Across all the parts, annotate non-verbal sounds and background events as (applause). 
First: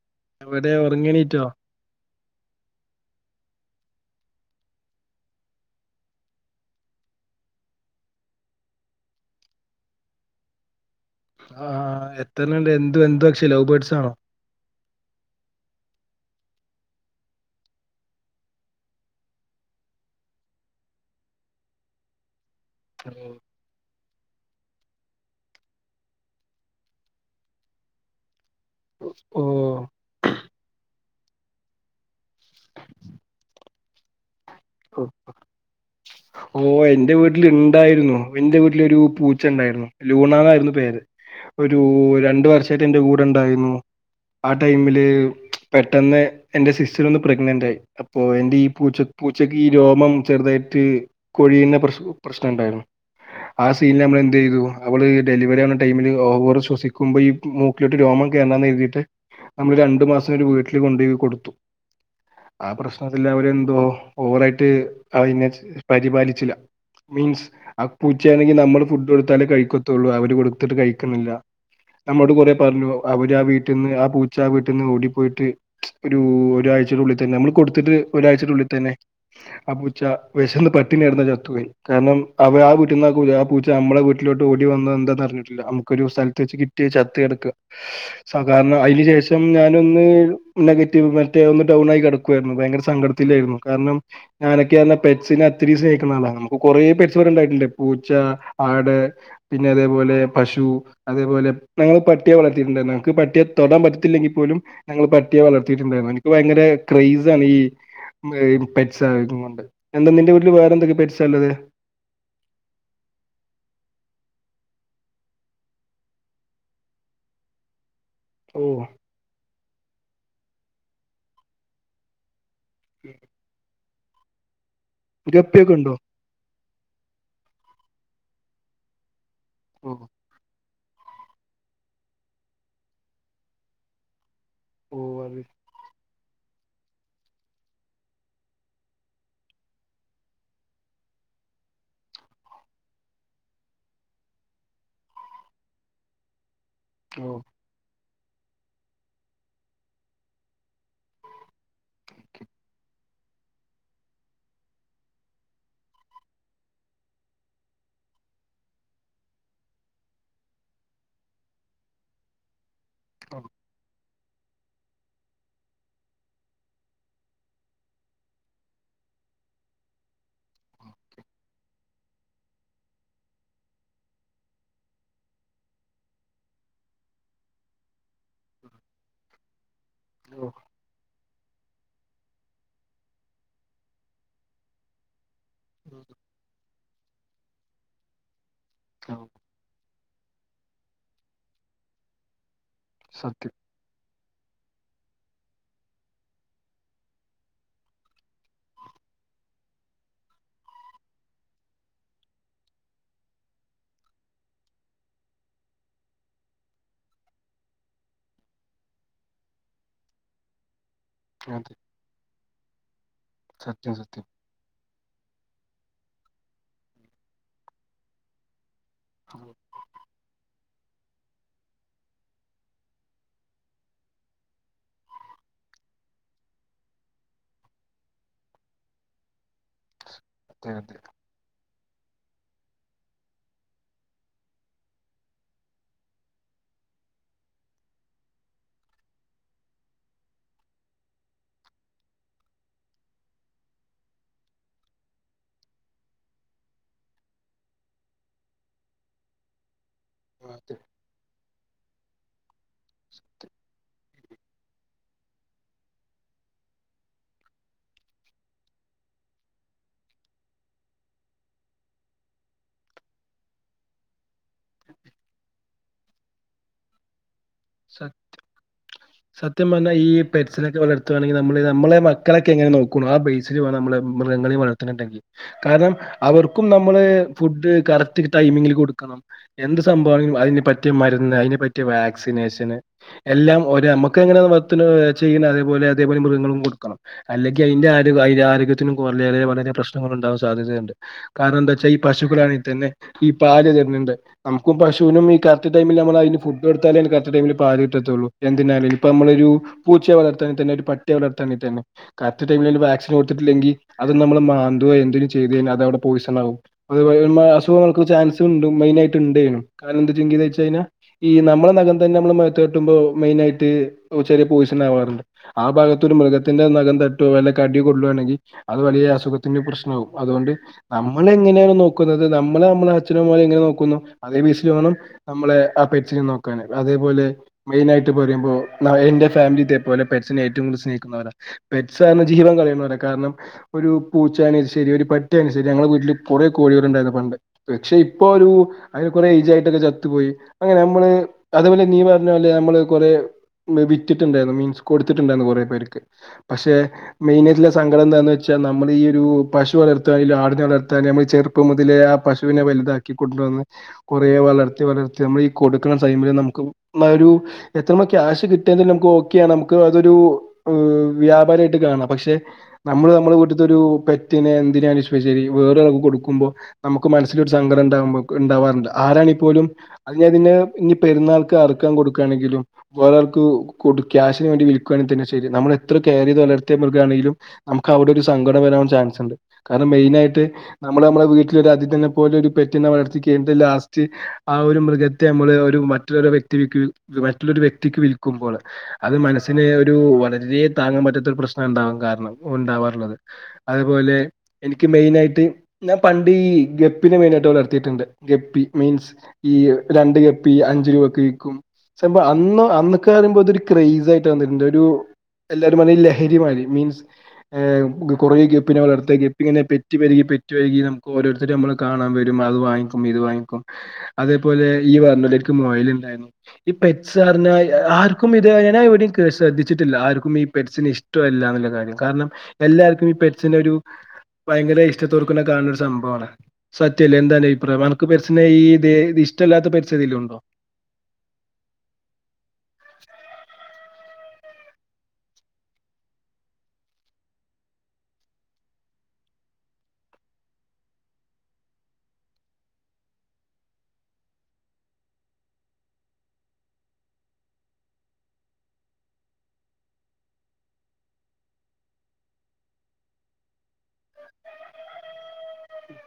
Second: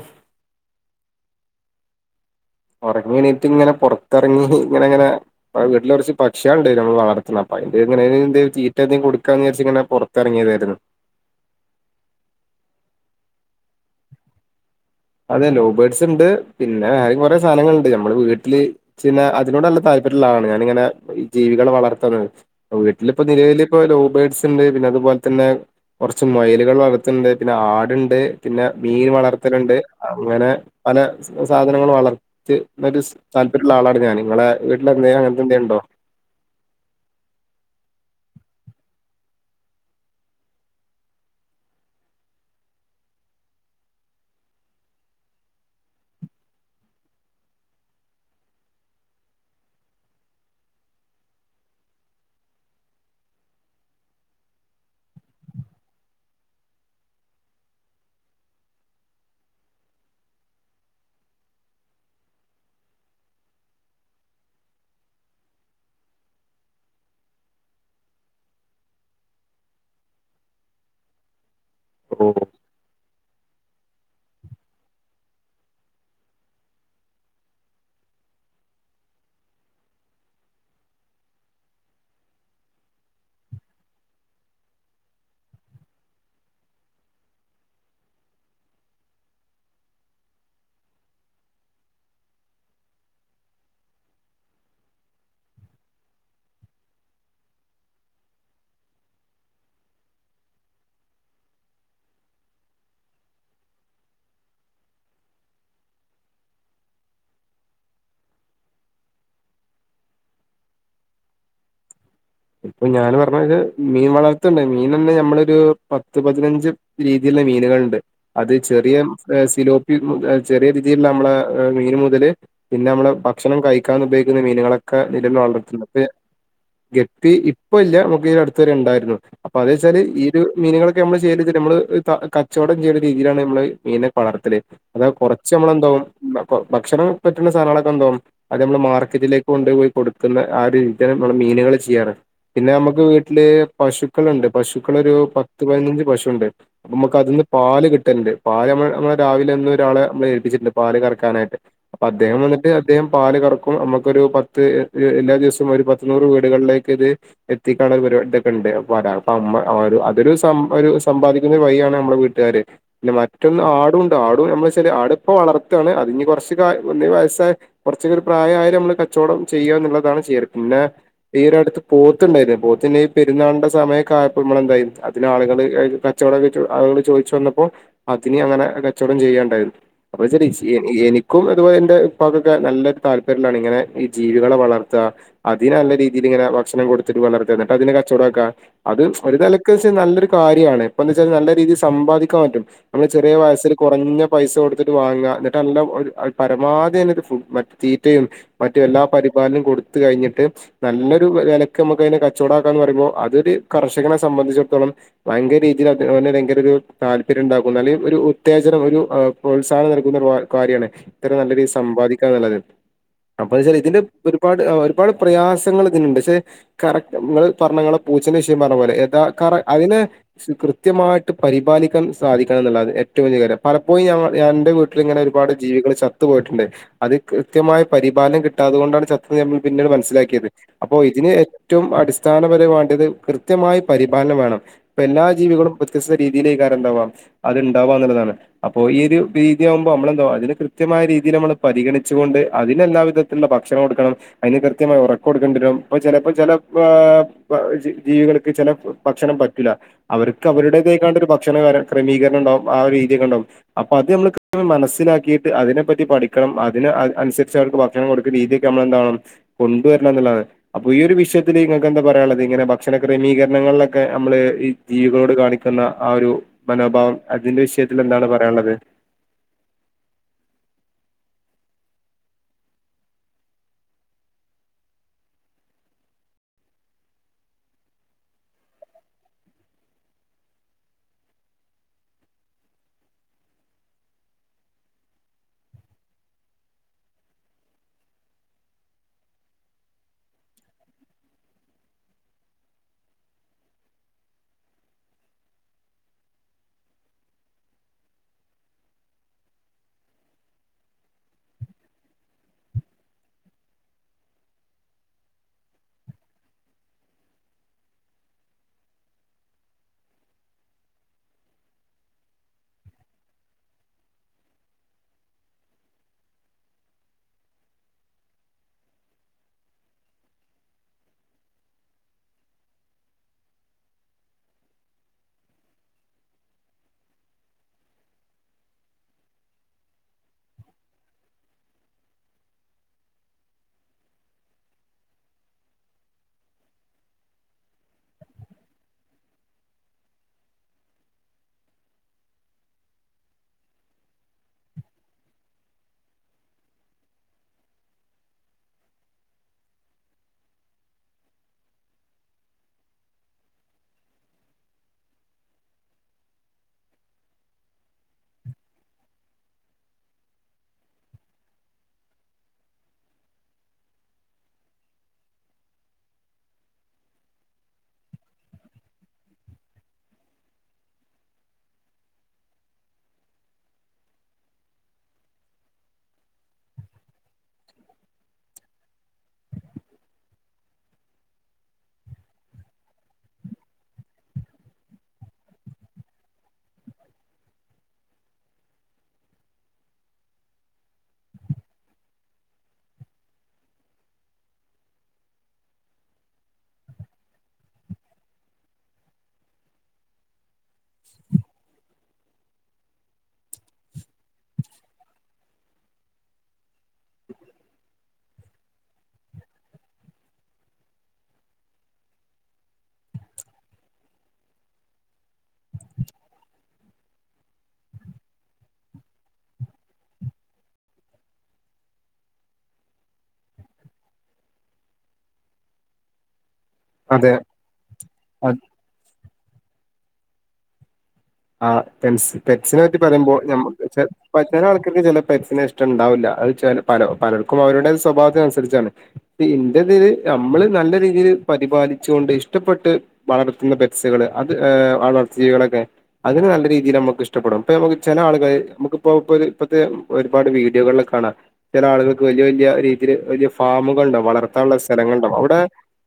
Of (unintelligible) എവിടെ ഒറങ്ങിഎണീറ്റോ ഒറങ്ങി എണീറ്റ് ഇങ്ങനെ പൊ റത്തിറങ്ങി ഇങ്ങന ഇങ്ങന വീട്ടില് കൊറച്ച് പക്ഷികളുണ്ട് നമ്മള് വളർത്തുന്ന അപ്പ അതിന്റെ ഇങ്ങനെ എന്തേലും തീറ്റ കൊടുക്കാന്ന് വിചാരിച്ച് ഇങ്ങനെ പൊറ ത്തിറങ്ങിയതായിരുന്നു ആഹ് ആഹ് ആഹ് എത്രണ്ണണ്ട് എന്ത് എന്തു പക്ഷി ലൗ ബേർഡ്സ് ആണോ അതെ ലൗബേർഡ്സ് ഉണ്ട് പിന്നെ വേറേം കുറേ സാധനങ്ങളുണ്ട് നമ്മള് വീട്ടില് പിന്നെ അതിനോട്ല്ല താല്പര്യമുള്ളആളാണ് ഞാനിങ്ങനെ ഈ ജീവികളെ വളർത്തുന്നത് വീട്ടിലിപ്പോ നിലവില് ഇപ്പ ലൗബേഡ്സ് ഉണ്ട് പിന്നെ അതുപോലെ തന്നെ കൊറച്ച് മൊയ ലുകൾ വളർത്തുന്നുണ്ട് പിന്നെ ആടുണ്ട് പിന്നെ മീൻ ഓ വളർത്തലുണ്ട് അങ്ങനെ പല സാധനങ്ങളും വളർ ത്തി താല്പര്യമുള്ള ആളാണ് ഞാന് നിങ്ങളെ വീട്ടിലെന്ത അങ്ങനത്തെ ന്തേലു ഉണ്ടോ ഓഹ് എന്റെ വീട്ടില്ണ്ടായിരുന്നു എന്റെ വീട്ടിലൊരു പൂച്ച ഉണ്ടായിരുന്നു ലൂണന്നായിരുന്നു പേര് ഒരു രണ്ട് വർഷായിട്ട് എന്റെ കൂടെ ഉണ്ടായിരുന്നു ആ ടൈമില് പെട്ടെന്ന് എന്റെ സിസ്റ്റർ ഒന്ന് പ്രഗ്നന്റായി അപ്പൊ എന്റെ ഈ പൂച്ച പൂച്ചക്ക് ഈ രോമം ചെറുതായിട്ട് കൊഴിയുന്ന പ്ര പ്രശ്നം ണ്ടായിരുന്നു ആഹ് സീനിൽ നമ്മൾ എന്ത് ചെയ്തു അവള് ഡെലിവറി ആവുന്ന ടൈമില് ഓവർ ശ്വസിക്കുമ്പോ ഈ മൂക്കിലോട്ട് രോമം കയറണ്ടാന്ന് കരുതിയിട്ട് നമ്മള് രണ്ടു മാസം ഒരു വീട്ടില് കൊണ്ടു പോയി കൊടുത്തു ആഹ് പ്രശ്നത്തിലവര് എന്തോ ഓവറായിട്ട് അതിനെ പരിപാലിച്ചില്ല മീൻസ് ആഹ് പൂച്ചയാണെങ്കി നമ്മള് ഫുഡ് കൊടുത്താലേ കഴിക്കത്തുള്ളൂ അവര് കൊടുത്തിട്ട് കഴിക്കുന്നില്ല നമ്മോട് ഓ കൊറേ പറഞ്ഞു അവര് ആഹ് വീട്ടിന്ന് ആഹ് പൂച്ച ആഹ് വീട്ടിന്ന് ഓടിപ്പോയിട്ട് ഒരു ഒരാഴ്ചയുടെ ഉള്ളിൽ തന്നെ നമ്മൾ കൊടുത്തിട്ട് ഒരാഴ്ചയുടെ ഉള്ളിൽ തന്നെ ആ പൂച്ച വെശന്ന് പട്ടിണി കെടന്നു ചത്തുപോയി കാരണം അവ ആ വീട്ടിന്ന് ആഹ് ആഹ് പൂച്ച നമ്മള വീട്ടിലോട്ട് ഓടി വന്ന എന്താന്ന് അറിഞ്ഞിട്ടില്ല നമുക്കൊരു സ്ഥലത്ത് വച്ച് കി- ട്ടി ചത്ത് കിടക്ക സാധാരണ അയിന് ശേഷം ഞാനൊന്ന് നെഗറ്റീവ് പറ്റി ഒന്ന് ഡൗൺ ആയി കെടക്കുവായിരുന്നു ഭയങ്കര സങ്കട ത്തിലായിരുന്നു കാരണം ഞാനൊക്കെയാണേ പെറ്റ്സിനെ ഒത്തിരി സ്നേഹിക്കുന്ന ആളാണ്. നമുക്ക് കൊറേ പെറ്റ്സുകൾ ഉണ്ടായിട്ടുണ്ട്. പൂച്ച, ആട് പിന്നെ അതേപോലെ പശു അതേപോലെ നമ്മള് പട്ടിയെ വളർത്തിയിട്ടുണ്ട് നമ്മക്ക് പട്ടിയെ തൊടാൻ പറ്റത്തില്ലെങ്കിൽ പോലും ഞങ്ങള് പട്ടിയെ വളർത്തിയിട്ടുണ്ടായിരുന്നു എനിക്ക് ഭയങ്കര ക്രെയ്സ് ആണ് ഈ- പെറ്റ്സുണ്ട്. എന്താ നിന്റെ വീട്ടിൽ വേറെ എന്തൊക്കെ പെറ്റ്സാ ഉള്ളത്. ഇപ്പൊ ഞാൻ പറഞ്ഞാല് മീൻ വളർത്തുണ്ട്. മീൻ തന്നെ നമ്മളൊരു പത്ത്, പതിനഞ്ച് രീതിയുള്ള മീനുകളുണ്ട്. അത് ഓ ചെറിയ സിലോപ്പി, ചെറിയ രീതിയിൽ നമ്മളെ മീന് മുതല് പിന്നെ നമ്മള് ഭക്ഷണം കഴിക്കാൻ ഉപയോഗിക്കുന്ന മീനുകളൊക്കെ നിലവിൽ ഗപ്പിയൊക്കെ വളർത്തുന്നു ഉണ്ടോ ഇപ്പം ഇല്ല. നമുക്ക്ഈ അടുത്ത് വരെ ഉണ്ടായിരുന്നു. അപ്പൊ അത് ഓ വെച്ചാല് ഈ ഇത് മീനുകളൊക്കെ നമ്മള് ചെയ്യല് ച്ചാല് നമ്മള് കച്ചവടം ചെയ്യുന്ന രീതിയിലാണ് നമ്മള് മീനെ വളർ ത്തല് അത് കൊറച്ച് നമ്മളെന്താവും. ഭക്ഷണം പറ്റുന്ന സാനങ്ങളൊക്കെ എന്താകും അത് നമ്മള് മാർക്കറ്റിലേക്ക് കൊണ്ടു പോയി കൊടുക്കുന്ന ആ രീതിയിൽ നമ്മ മീനുകളെ ചെയ്യാറ്. പിന്നെ നമ്മുക്ക് വീട്ടില് പശുക്കൾ ഉണ്ട്. പശുക്കൾ ഒരു പത്ത്, പതിനഞ്ച് പശുണ്ട് നമുക്ക് ഓ അതിൽന്ന് പാല് കിട്ടൽണ്ട് പാല് നമ്മൾ. നമ്മളെ രാവിലെന്ന ഒരാളെ നമ്മള് ഏൽപ്പിച്ചിട്ടുണ്ട്. പാല് കറക്കാനായിട്ട്. അദ്ദേഹം വന്നിട്ട് അദ്ദേഹം പാല് കറക്കും. നമുക്കൊരു പത്ത് എല്ലാ ദിവസവും ഒരു പത്തു നൂറ് വീട് വീടുകളിലേക്ക് ഇത് എത്തിക്കാന് ഒരു പരിപാടി ഇതൊക്കെ ഉണ്ട്. വരാ അപ്പൊ അമ്മ അതൊരു ഒരു സമ്പാദിക്കുന്ന വഴിയാണ്നമ്മളെ വീട്ടുകാര് പിന്നെ ഓ മറ്റൊന്ന് ആടുംണ്ട്. ആടും എന്നു വച്ചാല് ആട് ഇപ്പം വളർത്തണ് അതിപ്പോ കുറച്ച് ഒന്ന് വയസ്സായ കുറച്ച് ഒരു പ്രായമായാൽ നമ്മള് കച്ചവടം ചെയ്യുക എന്നുള്ളതാണ് ചെയ്യാറ്. പിന്നെ ഈ ഒരു അടുത്ത് പോത്തുണ്ടായിരുന്നു പോത്ത്ന്നെ ഈ പെരുന്നാളിന്റെ സമയൊക്കായപ്പോൾ നമ്മളെന്തായും അതിന് ആളുകൾ കച്ചവടം ആളുകൾ ചോദിച്ചു വന്നപ്പോൾ, അതിനെ അങ്ങനെ കച്ചവടം ചെയ്യുകണ്ടായിരുന്നു അപ്പൊ ഇത് ഓ എനിക്ക് ഇൻക്കും അതുപോലെ എന്റെ ഉപ്പാക്കൊക്കെ നല്ലൊരു താല്പര്യത്തിലാണ് ഇങ്ങനെ ജീവികളെ വളർത്ത. അതിന് നല്ല രീതി ഈ രീതി ഇങ്ങനെ ഭക്ഷണം കൊടുത്തിട്ട് വളർത്തിട്ട് അതിനെ കച്ചവടാക്കുക. അത് ഓ, ഒരു നെലക്ക് നല്ലൊരു കാര്യണ്. ഇപ്പം എന്താന്ന് വെച്ചാ നല്ല രീതിയിൽ സമ്പാദിക്കാൻ പറ്റും. നമ്മള ചെറിയ സത്യം വയസ്സിൽ കുറഞ്ഞ പൈസ കൊടുത്തിട്ട് വാങ്ങ എന്നിട്ട് നല്ല പരമാവധി തന്നെ ഫുഡ് മറ്റ് തീറ്റയും മറ്റ് എല്ലാ പരിപാലനും കൊടുത്ത് കഴിഞ്ഞിട്ട് നല്ലൊരു വിലക്ക് നമുക്ക് അതിനെ കച്ചവടമാക്കാ എന്ന് പറയുമ്പോൾ അതൊരു കർഷകനെ സംബന്ധിച്ചിടത്തോളം ഭയങ്കര രീതിയിൽ, ഭയങ്കര ഒരു താല്പര്യം ഉണ്ടാക്കുന്നു. അല്ലെ ഒരു ഉത്തേജനം ഒരു പ്രോത്സാഹനം നൽകുന്ന ഒരു കാര്യമാണ്. നല്ല രീതിയൽ അതെ സമ്പാദിക്കാ എന്നുള്ളത്. അപ്പംന്ന് വെച്ചാൽ സത്യം ഇതിന്റെ സത്യം ഒരുപാട്, ഒരുപാട് പ്രയാസം പക്ഷെ കറക്റ്റ് ഇങ്ങൾ പറഞ്ഞെ പൂച്ചന്റെ വിഷയം പറഞ്ഞ പോലൊ അതിനെ കൃത്യമായിട്ട് പരിപാലിക്കാൻ സാധിക്കണം എന്നുള്ളതാണ് ഏറ്റവും വലിയ കാര്യം. പലപ്പോഴും ഞാൻ എൻ്റെ വീട്ടിൽ ഇങ്ങനെ ഒരുപാട് ജീവികൾ ചത്തു പോയിട്ടുണ്ട് അത് കൃത്യമായ പരിപാലനം കിട്ടാത്തതു കൊണ്ടാണ് ചത്തുപോയതെന്ന് നമ്മൾ പിന്നീട് മനസ്സിലാക്കിയത്. അതെ അപ്പോ അതെ ഇതിന് ഏറ്റവും അടിസ്ഥാനപരമായി വേണ്ടത് ഇത് കൃത്യമായി പരിപാലനം വേണം ഇപ്പൊ എല്ലാ ജീവികളും വ്യത്യസ്ത രീതിയിലേ കാര്യംണ്ടാവാം അത്ണ്ടാവാ എന്നുള്ളതാണ് അപ്പൊ ഈ ഒരു രീതിയാവുമ്പോ നമ്മളെന്തോ അതിന് കൃത്യമായ രീതിയിൽ നമ്മള് പരിഗണിച്ചു കൊണ്ട് അതിന് എല്ലാവിധം ഭക്ഷണം കൊടുക്കണം അതിന് കൃത്യമായ ഉറക്കണം. കൊടുക്കേണ്ടിവരും. ഇപ്പം ചിലപ്പോ ചില ജീവികൾക്ക് ചില ഭക്ഷണം പറ്റില്ല അവർക്ക് അതെ അവരുടേതേക്കാണ്ട ഒരു ഭക്ഷണ ക്രമീകരണം ഉണ്ടാവും. ആഹ് രീതിയക്ക ഉണ്ടാകും. അപ്പൊ അത് നമ്മ മനസ്സിലാക്കിയിട്ട് അതിനെപ്പറ്റി പഠിക്കണം. അതിന് അനുസരിച്ച് അവർക്ക് ഭക്ഷണം കൊടുക്കുന്ന രീതിയൊക്കെ നമ്മളെന്തണം നല്ലതാണ് അപ്പൊ ഈ ഒരു വിഷയത്തിൽ നിങ്ങൾക്ക് എന്താ പറയാനുള്ളത്. ഇങ്ങനെ ഭക്ഷണ ക്രമീകരണങ്ങളിലൊക്കെ അമ്മള് ജീവികളോട് കാണിക്കുന്ന ആ ഒരു മനോഭാവം അതിന്റെ സ വിഷയത്തിൽ എന്താണ് പറയാനുള്ളത്. സത്യം പറഞ്ഞാ ഈ പെറ്റ്സിനൊക്കെ വളർത്തുകയാണെങ്കിൽ നമ്മള് നമ്മളെ മക്കളൊക്കെ എങ്ങനെ നോക്കുന്ന ആ ബേസിൽ വേണം നമ്മൾ മൃഗങ്ങളിൽ. കാരണം അവർക്കും നമ്മള് ഫുഡ് കറക്റ്റ് ടൈമിങ്ങിൽ കൊടുക്കണം. എന്ത് സംഭവമാണ്. അതിന് പറ്റിയ മരുന്ന്. അതിന് പറ്റിയ വാക്സിനേഷൻ എല്ലാം ഒര നമ്മുക്ക എങ്ങനെ ചെയ്യുന്ന അതേപോലെ അതേപോലെ മൃഗങ്ങളും കൊടുക്കണം അല്ലെങ്കി അതിന്റെ ആ ആരോഗ്യത്തിനും കുറേവളരെ പ്രശ്നങ്ങൾ ഉണ്ടാവാൻ സാധ്യതയുണ്ട് കാരണം എന്താ വച്ചാ ഈ പശുക്കളാണെിൽ തന്നെ ഈ പാല് തരുന്നുണ്ട് നമുകു പശുനും ഈ കറക്ട് ടൈമിൽ നമ്മൾ അയ്ന് ഫുഡ് കൊടുത്താല ടൈമിൽ പാ കിട്ടത്തുള്ളൂ എന്തിനാല ഇപ്പ നമ്മളൊരു പൂച്ചയ വളർത്താണങ്കി തന്നെ ഒരു പട്ടിയെ വളർത്താണങ്കിൽ തന്നെ കറക്റ്റ് ടൈമ വാക്സിൻ കൊടുത്തിട്ടില്ലെങ്കിൽ അത് നമ്മള് മാന്തുക എന്തെങ്കും ചെയ്തൽ അത് അവിടെ പോയിസൺ ആകും അത്പോലെയുള്ള അസുഖങ്ങൾ ക്ക് ചാൻസ ഉണ്ട് മെയിനായിട്ട്ഉണ്ട് കാരണം എന്താന്ന ചോയ്ചയ്ഞാ ഈ നമ്മളെ നഖം തന്നെ നമ്മള് മേത്ത് ത ട്ടുമ്പോ മെയിനായിട്ട് ചെറിയ പൊയിഷൻ ആവാറുണ്ട് ആ ഭാഗത്ത് ഒരു മൃഗത്തിന്റെ നഖം തട്ടോ അല്ല കടി കൊള്ളുയാണെങ്കിൽ അത് വലിയ അസുഖത്തിന്റെ പ്രശ്നകവും അതുകൊണ്ട് നമ്മള എങ്ങനെയാണ് നോക്കുന്നത് നമ്മളെ നമ്മളെ അച്ഛനമ്മമാരെ എങ്ങനെ നോക്കുന്നു അതേ ബെസിൽ വേണം നമ്മളെ ആ പെറ്റിനെ നോക്കാന് അതേപോലെ മെയിനായിയിട്ട് പറയുമ്പോ എന്റെ ഫാമിലിത്തെ പോലെ പെട്സിനെ ഏറ്റവും കൂടുതൽ സ്നേഹിക്കുന്നവരാണ് പെറ്റ് സ് റഞ്ഞാ ജീവൻ കളയുന്നവരാ കാരണം ഒരു പൂച്ചാണ് ശരി ഒരു പട്ടിയാണെ ശരി ഞങ്ങളെ വീട്ടില് കുറെ കോഴികൾ ഉണ്ടായിന്ന് പണ്ട് പക്ഷെ ഇപ്പൊ ഒരു അതിന് കൊറെ ഏയ്ജ് ആയിട്ടൊക്കെ ചത്തുപയി അങ്ങനെ നമ്മള് അതേപോലെ നീ പറഞ്ഞ പോലെ നമ്മള് കുറെ വിറ്റിട്ടുണ്ടായിരുന്നു മീൻസ് കൊടുത്തിട്ടുണ്ടായിരുന്നു കുറേ പേർക്ക് പക്ഷെ മെയിനയ്ട്ടുള്ള സങ്കടം എന്താന്ന് വെച്ചാ നമ്മൾഈ ഒരു പശു വളർത്താെ ആടിന വളർത്താെന് നമ്മൾ ചെർ ർപ്പ മുതലേ ആ പശുവിനെ വലുതാക്കി കൊണ്ടുവന്ന് കുറെേ വളർത്തി വളർത്തി നമ്മൾ ഈ കൊടുക്ക് ണ ടൈമി ന്നാ ഒരു എത്ര മാ ക്യാഷ് കിട്ടാന്ന് റഞ്ഞ നമുക്ക് ഓക്കെയ നമുക്ക് അതൊരു വ്യാപാരായിട്ട് കാണാം പക്ഷെ നമ്മള് നമ്മളെ വീട്ട്ത്തൊരു പെറ്റിനെ എന്തിനാണ് ശരി വേറെരാൾക് കൊടുക്കുമ്പോ നമുക്ക് മനസ്സിലൊരു സങ്കടം ഉണ്ടാവുമ്പോ ഉണ്ടാവാറുണ്ട് ആരാണിപ്പോലും അതിന് അതിനെ ഇനി പോ പെരുന്നൾക്ക് അറക്കാൻ കൊടുക്കാണെങ്കിലും വേറൊൾക്കു കൊട് ക്യാഷിന് വേണ്ടി വിൽക്കുണെങ്കി തന്നെ ശരി നമ്മള് എത്ര കെയർ ചെയ്ത് വലർത്തിയ മൃഗ ആണെങ്കിലും നമുക്ക് അവിടെ ഒരു സങ്കട വരാൻ ചാൻസ്ുണ്ട് കാരണം മെയിനായിട്ട് നമ്മള് നമ്മളെ വീട്ടിലൊരു അതിതിനെ പോലൊരു പെറ്റിനെ വളർത്തി കഴിഞ്ഞിട്ട് ലാസ്റ്റ് ആ ഒരു മൃഗത്തെ നമ്മള് ഒരു മറ്റൊരു വ്യക്തിക് മറ്റുള്ളൊരു വ്യക്തിക്ക് വിൽക്കുമ്പോൾ അത് മനസ്സിന് ഒരു വളരെ താങ്ങാൻ പറ്റാത്ത പ്രശ്നം ഉണ്ടാവു കാരണം ഉണ്ടാവാറുള്ളത് അതുപോലെ എനിക്ക് മെയിനായിട്ട് ഞാൻ പണ്ട് ഈ ഗപ്പി നെ മെയിനായിട്ട് വളർ ത്തിട്ടുണ്ട് ഗപ്പി മീൻസ് ഈ രണ്ട് ഗപ്പി അഞ്ചു രൂപക്ക് വിക്കും ച അന്ന് അന്ന്ക്കെ പറയുമ്പോ അതൊരു ക്രേസ് ആയിട്ട് തന്നിട്ടുണ്ട് ഒരു എല്ലാരും പറഞ്ഞു ഈ ലഹരിമാരി മീൻസ് കുറെ ഗപ്പിനെ വളർത്താ ഗപ്പിങ്ങിനെ പെറ്റ് പെരുകി പെറ്റ് പെരുകി നമുക്ക് ഓരോരു നമ്മള് കാണാൻ വരും അത് വാങ്ങിക്കും ഇത് വാങ്ങിക്കും അതേപോലെ യ്യ് പറഞ്ഞില്ലേ ക്ക് മൊയൽ ഉണ്ടായിരുന്നു ഈ പെറ്റ്സ് പറഞ്ഞ ആർക്കും ഇത് ഞാൻ എവിടെയും കേ ശ്രദ്ധിച്ചിട്ടില്ല ആർക്കും ഈ പെറ്റ്സിന് ഇഷ്ടം ഇഷ് ടല്ലാ എന്നുള്ള കാര്യം കാരണം എല്ലാർക്കും ഈ പെറ്റ്സിനെ ഒരു ഭയങ്കര ഇഷ്ടത്തോട്ക്കണ കാണണ ഒരു സംഭവമാണ് സത്യല്ലേ അതെ. എന്താണ് അന്റെ അഭിപ്രായം അണക്ക് പെറ്റ്സിന ഈ ദെ ഇഷ്ടല്ലാത്ത പെറ്റ്സ് ഏതേലും ഉണ്ടോ ആ പെൻ പെൻസിനെ പറ്റി പറയുമ്പോൾ നമുക് (unintelligible) ആൾക്കാക്ക് ചെല പെറ്റ്സിനെ ഇഷ്ട ണ്ടാവുല്ല അത് ചെലോ പലപലർക്കും അവരുടെ സ്വഭാവത്തിന് അനുസരിച്ചാണ് ഇൻ്റെതില് നമ്മള് നല്ല രീതിയിൽ പരിപാലിച്ചോണ്ട് ഇഷ്ടപ്പെട്ട് വളർത്തുന്ന പെറ്റ് സുകള് അത് വളർത്തികളൊക്കെ അതിന് നല്ല രീതിയിൽ നമുക്ക് ഇഷ്ടപ്പെടും ഇപ്പ ചെല ആളുകൾ നമുക്ക്പ്പോ ഇപ്പോരു ഇപ്പത്തെ ഒരുപാട് വീഡിയോകളില് കാണാം ചെല ആളുകൾക്ക് വല്ല്യ വല്ല്യ രീതിൽ വല്ല്യ ഫാമുകുകള് ഉണ്ടാവും വളർത്താള്ള സ്ഥലങ്ങളുണ്ടാകും അവിടെ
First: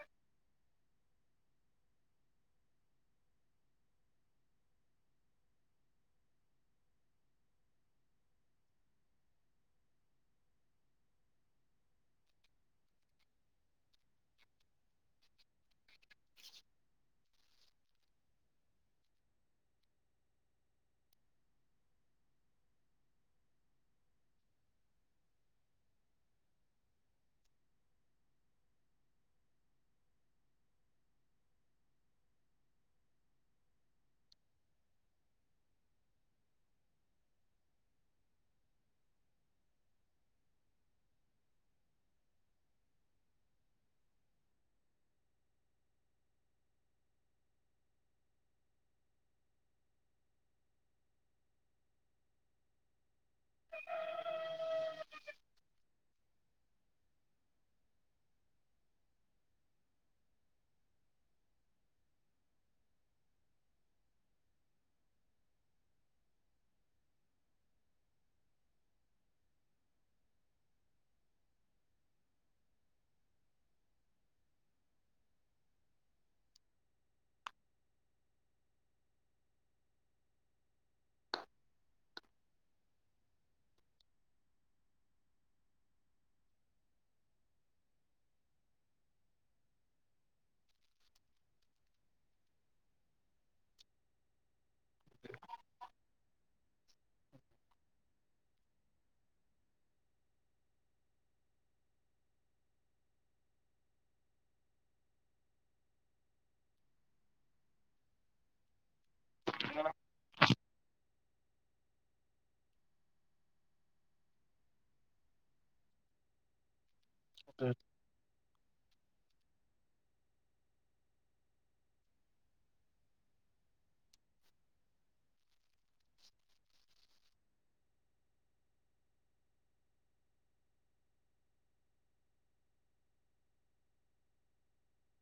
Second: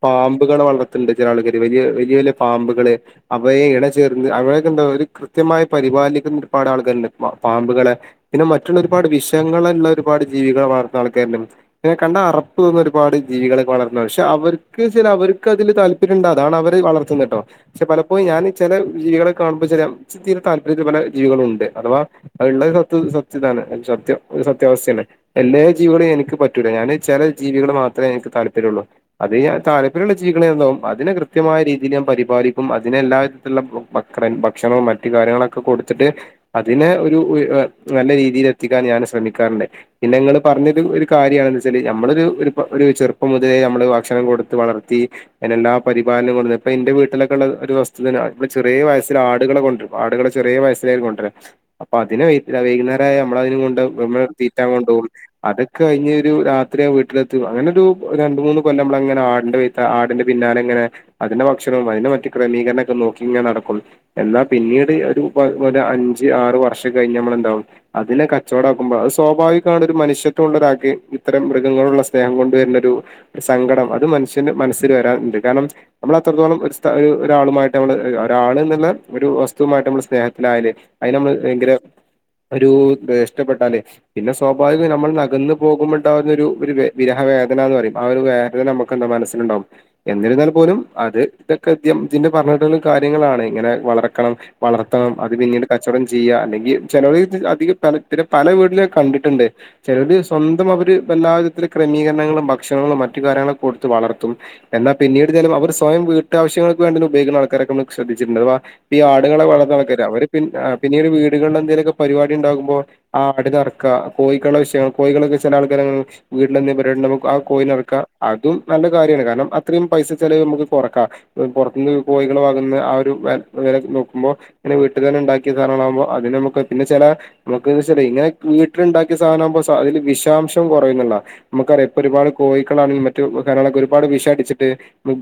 പാമ്പുകളെ വളർത്ത്ണ്ട് ചില ആൾുകാര് വലിയ വലിയ വലിയ പാമ്പുകള് അവയ ഇണ ചേർന്ന് അവ യൊക്കെ എന്താ ഒരു കൃത്യമായി പരിപാലിക്കുന്ന ഒരുപാട് ആൾക്കാരുണ്ട് പപാമ്പുകളെ പിന്നെ മറ്റുള്ള ഒരുപാട് വിഷങ്ങളുള്ള ഒരുപാട് ജീവികള വളർന്നുന്ന ആൾക്കാര്ണ്ട് ങ്ങനെ കണ്ട അറപ്പ് തോന്നുന്ന ഒരുപാട് ജീവികൾ വളർന്നു പക്ഷെ അവർക്ക്ച്ചല് അവർക്ക് അതില് താല്പ ര്യണ്ട് അതാണ് അവര് വളർത്തുന്നട്ടോ പക്ഷെ പലപ്പോഴും ഞാന് ചെല ജീവികളെ കാണുമ്പോ ചെല ഇച്ച് തീരെ താല്പര്യപ്പെടാ ജീവികളുണ്ട് അഥവാ അത്ള്ളത് സത് സത്യതാണ് സത്യം ഒരു സത്യാവസ്തേണ് എല്ലേ ജീവികളേം എനിക്ക് പറ്റൂല ഞാന് ചെല ജീവികള് മാത്രേ എനിക്ക് താല്പര്യൊള്ളൂ അതിനെ താല്പര്യള്ള ജീവികളെ ന്താകും അതിനെ കൃത്യമായ രീതിയില് ഞാൻ പരിപാലിക്കും അതിനെ എല്ലാ ത്തില്ള്ള ഭക്കണ ഭക്ഷണോം മറ്റു കാര്യങ്ങളൊക്കെ കൊടുത്തിട്ട് അതിനെ ഒരു ഏഹ് നല്ല രീതിയിലെത്തിക്കാൻ ഞാൻ ശ്രമിക്കാറുണ്ട് പിന്നെങ്ങള് പറഞ്ഞത് ഒരു കാര്യാണ് എന്തച്ചാല് നമ്മളൊരു ഒരു പ്പൊ ഒരു ചെറുപ്പം മുതലേ നമ്മള് ഭക്ഷണം കൊടുത്ത് വളർത്തി അതിനെല്ലാ പരിപാലനം കൊണ്ട് ഇപ്പൊ ഇന്റെ വീട്ടിലൊക്കെ ഉള്ള ഒരു വസ്തുത ഇ ചെറിയ വയസ്സിൽ ആടുകളെ കൊണ്ട്രും ആടുകളെ ചെറിയ വയസിലായിരിക്കും കൊണ്ടര അപ്പൊ അതിന് വ വൈകുന്നേരായ നമ്മളയിനേം കൊണ്ട് നമ്മള് തീറ്റാങ്കൊണ്ടോകും അതൊക്കെ കഴിഞ്ഞ് ഒരു രാത് ത്രി വീട്ടിലെത്തും അങ്ങനൊരു രണ്ട് മൂന്ന് കൊല്ലം മ്മളങ്ങനെ ആടിന്റെ വെയ്താ ആടിന്റെ പിന്നാലെ ങ്ങനെ അതിന്റെ ഭക്ഷണം അതിന്റെ മറ്റ് ക്രമീകരണക്കെ നോക്കി ങ്ങനെ നടക്കും എന്നാ പിന്നീട് ഒരു പ്പൊ പ്പൊരു അഞ്ച് ആറ് വർഷം കഴിഞ്ഞ മ്മളെന്താവും അതിനെ കച്ചവടാക്കുമ്പോ അത് സ്വാഭാവികാണ് ഒരു മനുഷ്യത്വുള്ളൊരാക്ക് ഇത്തരം മൃഗങ്ങളുള്ള സ്നേഹം കൊണ്ടുവര്ണൊരു ഒരു സങ്കടം അത് മനുഷ്യന്റെ മനസ്സില് വരാറുണ്ട് കാരണം നമ്മളത്രത്തോളം ഒരു സ്ഥ ഒരാളുമായിട്ട് നമ്മള് ഒരാള്ന്നല്ല ഒരു വസ്തുവമായിട്ട് നമ്മള് സ്നേഹത്തിലായല് അയിന് നമ്മള് ഭയങ്കര ഒരു ഇഷ്ടപ്പെട്ടാല് പിന്നെ സ്വാഭാവികം നമ്മള്ന്നകന്നു പോകുമ്പോണ്ടാവുന്നൊരു ഒരു വേ വിരഹ വേദന ന്ന് പറയും ആഹ് ഒരു വേദന നമ്മക് ക്കെന്താ മനസ്സില്ണ്ടാവും എന്നിരുന്നാൽ പോലും അത് ഇതൊക്കെ ഇ ഇതിന്റെ പറഞ്ഞിട്ട്ള്ള കാര്യങ്ങളാണ് ഇങ്ങനെ വളർക്കണം വളർത്തണം അത് പിന്നീട് കച്ചവടം ചെയ്യ അല്ലെങ്കി ചെലോല് അധികം പല ഇതി പല വീടിലെ ഞാൻ കണ്ടിട്ട്ണ്ട് ചെലോര് സ്വന്തം അവര് എല്ലാവിധത്തില് ക്രമീകരണങ്ങളും ഭക്ഷണങ്ങളും മറ്റു കാര്യങ്ങളൊക്കെ കൊടുത്ത് വളർത്തും എന്നാ പിന്നിട് ചെലർ അവർ സ്വയം വീട്ട് ആവശ്യങ്ങൾക്ക് വേണ്ടി ഉപയോഗിക്കണ ആൾക്കാരൊക്കെ നമ്മള് ശ്രദ്ധിച്ചിട്ടുണ്ടാവാ ഈ ആടുകളെ വളർത്തണൊക്കെ അവര് പിന്നീട് വീട് വീടുകളില് എന്തേലൊക്കെ പരിപാടി ണ്ടാകുമ്പോ ആടിനറക്ക കോഴിക്കള വിഷയങ്ങ കോഴികളൊക്കെ ചെല ആൾക്കാര് വീട്ടിലെന്തേലും പരിപാടി ണ്ടാകുമ്പോ ആ കോയിനേ അറക്കാ അതും നല്ല കാര്യാണ് കാരണം അത്രേം പൈസ ചെലവ് നമ്മക്ക് കൊറക്കാം പൊറത്തുന്ന് കോഴികളെ വാങ്ങുന്ന ആ ഒരു വ വെല നോക്കുമ്പോ ങ്ങനെ വീട്ട് തന്നെ ണ്ടാക്കിയ സാനങ്ങളാകുമ്പോ അതിന് നമ്മക്ക് പിന്നെ ചെല നമുക്കെന്താച്ചാലേ ഇങ്ങനെ വീട്ടില്ണ്ടാക്കിയ സാനാകുമ്പോ സ അതില് വിഷാംശം കുറയുംന്നിള്ളതാ നമ്മക്കറിയാം ഇപ്പൊ ഒരുപാട് കോഴിക്കളാണെലും മറ്റേ കാരാളൊക്കെ ഒരുപാട് വിഷടിച്ചിട്ട്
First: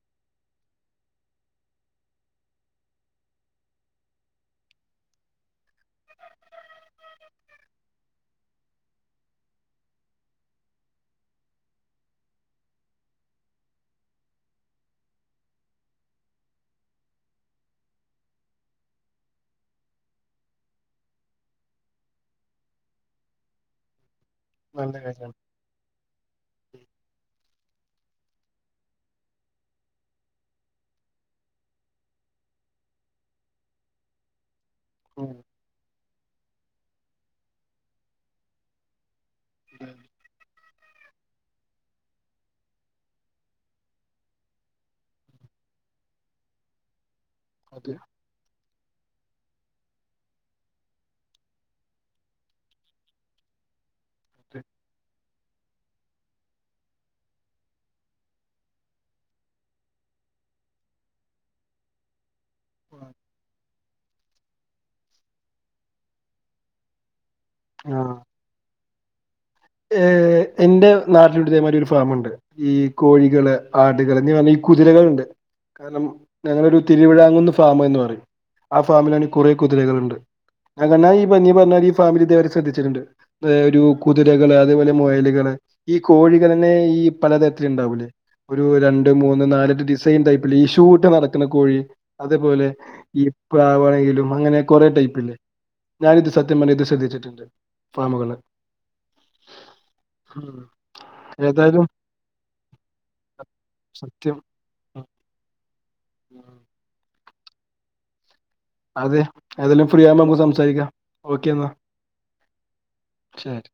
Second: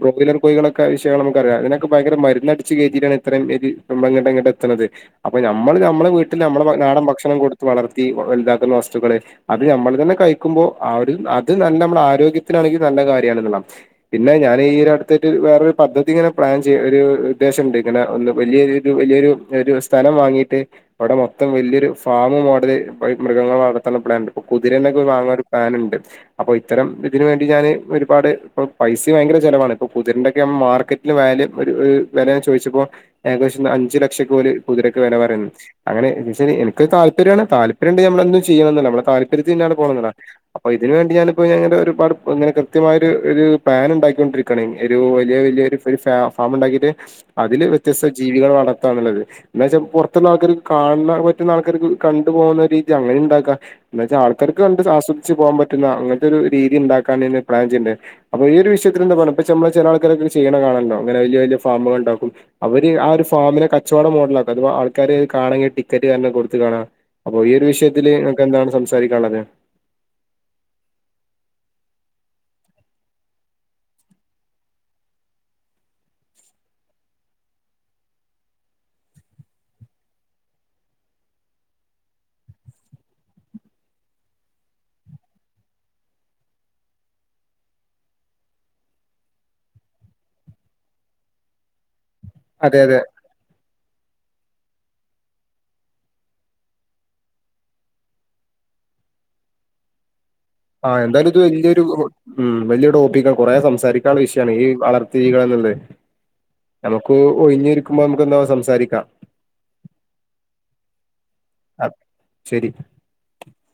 ബ്രോയിലർ കോഴികളൊക്കെ വിഷയങ്ങള് നമ്മക്കറിയാം അയിനൊക്കെ ഭയങ്കര മരുന്നടിച്ച് കേറ്റിട്ടാണ് ഇത്രേം ഏറ്റി ഞമ്മളെങ്ങട്ട് ഇങ്ങട്ട് എത്തണത് അപ്പൊ ഞമ്മള് ഞമ്മളെ വീട്ടില് ഞമ്മളെ നാടൻ ഭക്ഷണം കൊടുത്ത് വളർത്തി വല്താക്കുന്ന വസ്തുക്കള് അത് ഞമ്മളതന്നെ കഴിക്കുമ്പോ ആട് അത് നമ്മള് തന്നെ കയ്ക്കുബൊൾ അത് ആരോഗ്യത്തിനാണെങ്കി നല്ല കാര്യാണ് ന്ന്ള്ളേണ് പിന്നെ ഞാനി ഒരു അടുത്തട്ട് വേറൊരു പദ്ധതി ഇങ്ങനെ പ്ലാൻ ചെയ ഒരു ഉദ്ദേശണ്ട് ഇങ്ങനെ ഒന്ന് വല്യരു വല്യൊരു ഒരു സ്ഥലം വാങ്ങീട്ട് അവിടെ മൊത്തം വല്യൊരു ഫാമു മോഡല് മൃഗങ്ങളളെ വളർത്താനൊരു പ്ലാനിണ്ട് പ്പൊ നല്ല കുതിരനൊക്കെ കാര്യമാണ് വാങ്ങാ പ്ലാനിണ്ട് അപ്പൊ ഇത്തരം ഇതിന് വേണ്ടി ഞാന് ഒരുപാട് ഇപ്പ പൈസിം ഭയങ്കര ചെലവാണ് ഇപ്പൊ കുതിരന്റെക്കെ മാർക്കറ്റ് വാല്യൂ ഒരു വെല ചോയിച്ചപ്പോ ഏകദേശം അഞ്ചു ലക്ഷക്കെ ഓല് കുതിരക്ക് വെല ഉം, പറയുന്നത് അങ്ങനെച്ചല് ഇൻക് താല്പര്യാണ് താല്പര്യണ്ടേ നമ്മളെന്തും ചെയ്യണം ന്നല്ലേ നമ്മളെ താല്പ ര്യത്തിനാണ് പോണങ്ങനെ അപ്പ ഇതിന് വേണ്ടി ഞാനിപ്പോ അങ്ങനെ ഒരുപാട് ഇങ്ങനെ കൃത്യമായ ഒരു ഒരു പ്ലാൻ ണ്ടാക്കൊണ്ടിരിക്കാണ് ഒരു വല്യ വല്യൊരു ഒരു ഫ ഫാം ണ്ടാക്കിട്ട് അതില് അതെ വ്യത്യസ്ത ജീവികളെ വളർത്താന്ന്ള്ളത് ന്താച്ചാ പൊറത്തുള്ള ആൾക്കാർക്ക് കാണാ പറ്റുന്ന ആൾക്കാർക്ക് ഇത് കണ്ടുപോകുന്ന രീതിയാണല്ലോ ഇണ്ടാക്കാ ന്നുവെച്ചാ അതെ ആൾക്കാർക്ക് കണ്ട് ആസ്വദിച്ച് പോകാൻ പറ്റുന്ന അങ്ങനത്തൊരു രീതി ഇണ്ടാക്കാനിനി പ്ലാൻ ചെയ്യണ്ടേ അപ്പൊ ഈ ഒരു വിഷയത്തിലെന്താ പറയിപ്പിച്ച് ചമ്മളെ ചെല ആൾക്കാരൊക്കെ ചെയ്യണ കാണല്ലോ ഇങ്ങനെ വല്യ വല്യ ഫാമ്കള്ണ്ടാക്കും. അവര് ആ ഒരു ഫാമിനെ കച്ചവടം മോഡലാക്കാ അതവ ആൾക്കാര് കാണെങ്കിൽ ടിക്കറ്റ് കാരണം കൊടുത്ത് കാണാകാ അപ്പൊ ഈയൊരു വിഷയത്തില് ഇങ്ങക്ക് എന്താണ് സംസാരിക്കാനുള്ളത്? ഏ് എന്റെ നാട്ടിലുണ്ട് ഇതേമാതിരി ഒരു ഫാമുണ്ട്. ഈ കോഴികള് ആടുകള് എന്തിന് പറഞ്ഞാ ഈ കുതിരകള്ണ്ട്. കാരണം ഞങ്ങളൊരു തിരുവിഴാകുന്ന് ഫാമെന്ന് പറയും. ആ ഫാമിലാണെൽ കൂറെ കുതിരകളുണ്ട്. (inaudible) പറഞ്ഞാരി ഈ ഫാമിലി ഇദേവരെ ശ്രദ്ധിച്ചിട്ടുണ്ട്. ഏ ഒരു കു കുതിരകള് അതേപോലെ മുയലുകള് ഈ കോഴികളന്നെ ഈ പലതരത്തില് ഇണ്ടാവൂലേ ഒരു രണ്ട് മൂന്ന് നാലെട്ട് ഡിസൈൻ ടൈപ്പില് ഈ ഷൂ ഇട്ട് നടക്കുന്ന കോഴി. അതേപോലെ അതെ അതെ ഈ പ്രാവണെങ്കിലും അങ്ങനെ കുറേ ടൈപ്പില്ലേ ഞാനിത് സത്യം പറഞ്ഞ ഇത് ശ്രദ്ധിച്ചിട്ടുണ്ട്. ഫാമുകള. ആഹ ആ എന്തായാലും ഇത് വലിയൊരു വെല്യരു വല്യ ടോപ്പിക്ക കൂറേ സംസാരിക്കാനുള്ള സത്യം വിഷയാണ്. ഈ വളർ ജീവികളന്നല്ലേ. ഉം. നമുക്ക് ഒഴിഞ്ഞൊരിക്കുമ്പോ നമുക്ക് എന്തവ സംസാരിക്ക അതെ. ഏതെല്ലും ഫ്രീ ആവുമ്പോൾ നമുക്ക് സംസാരിക്കാം. ഓക്കെന്ന. ആ, ശരി ശെരി.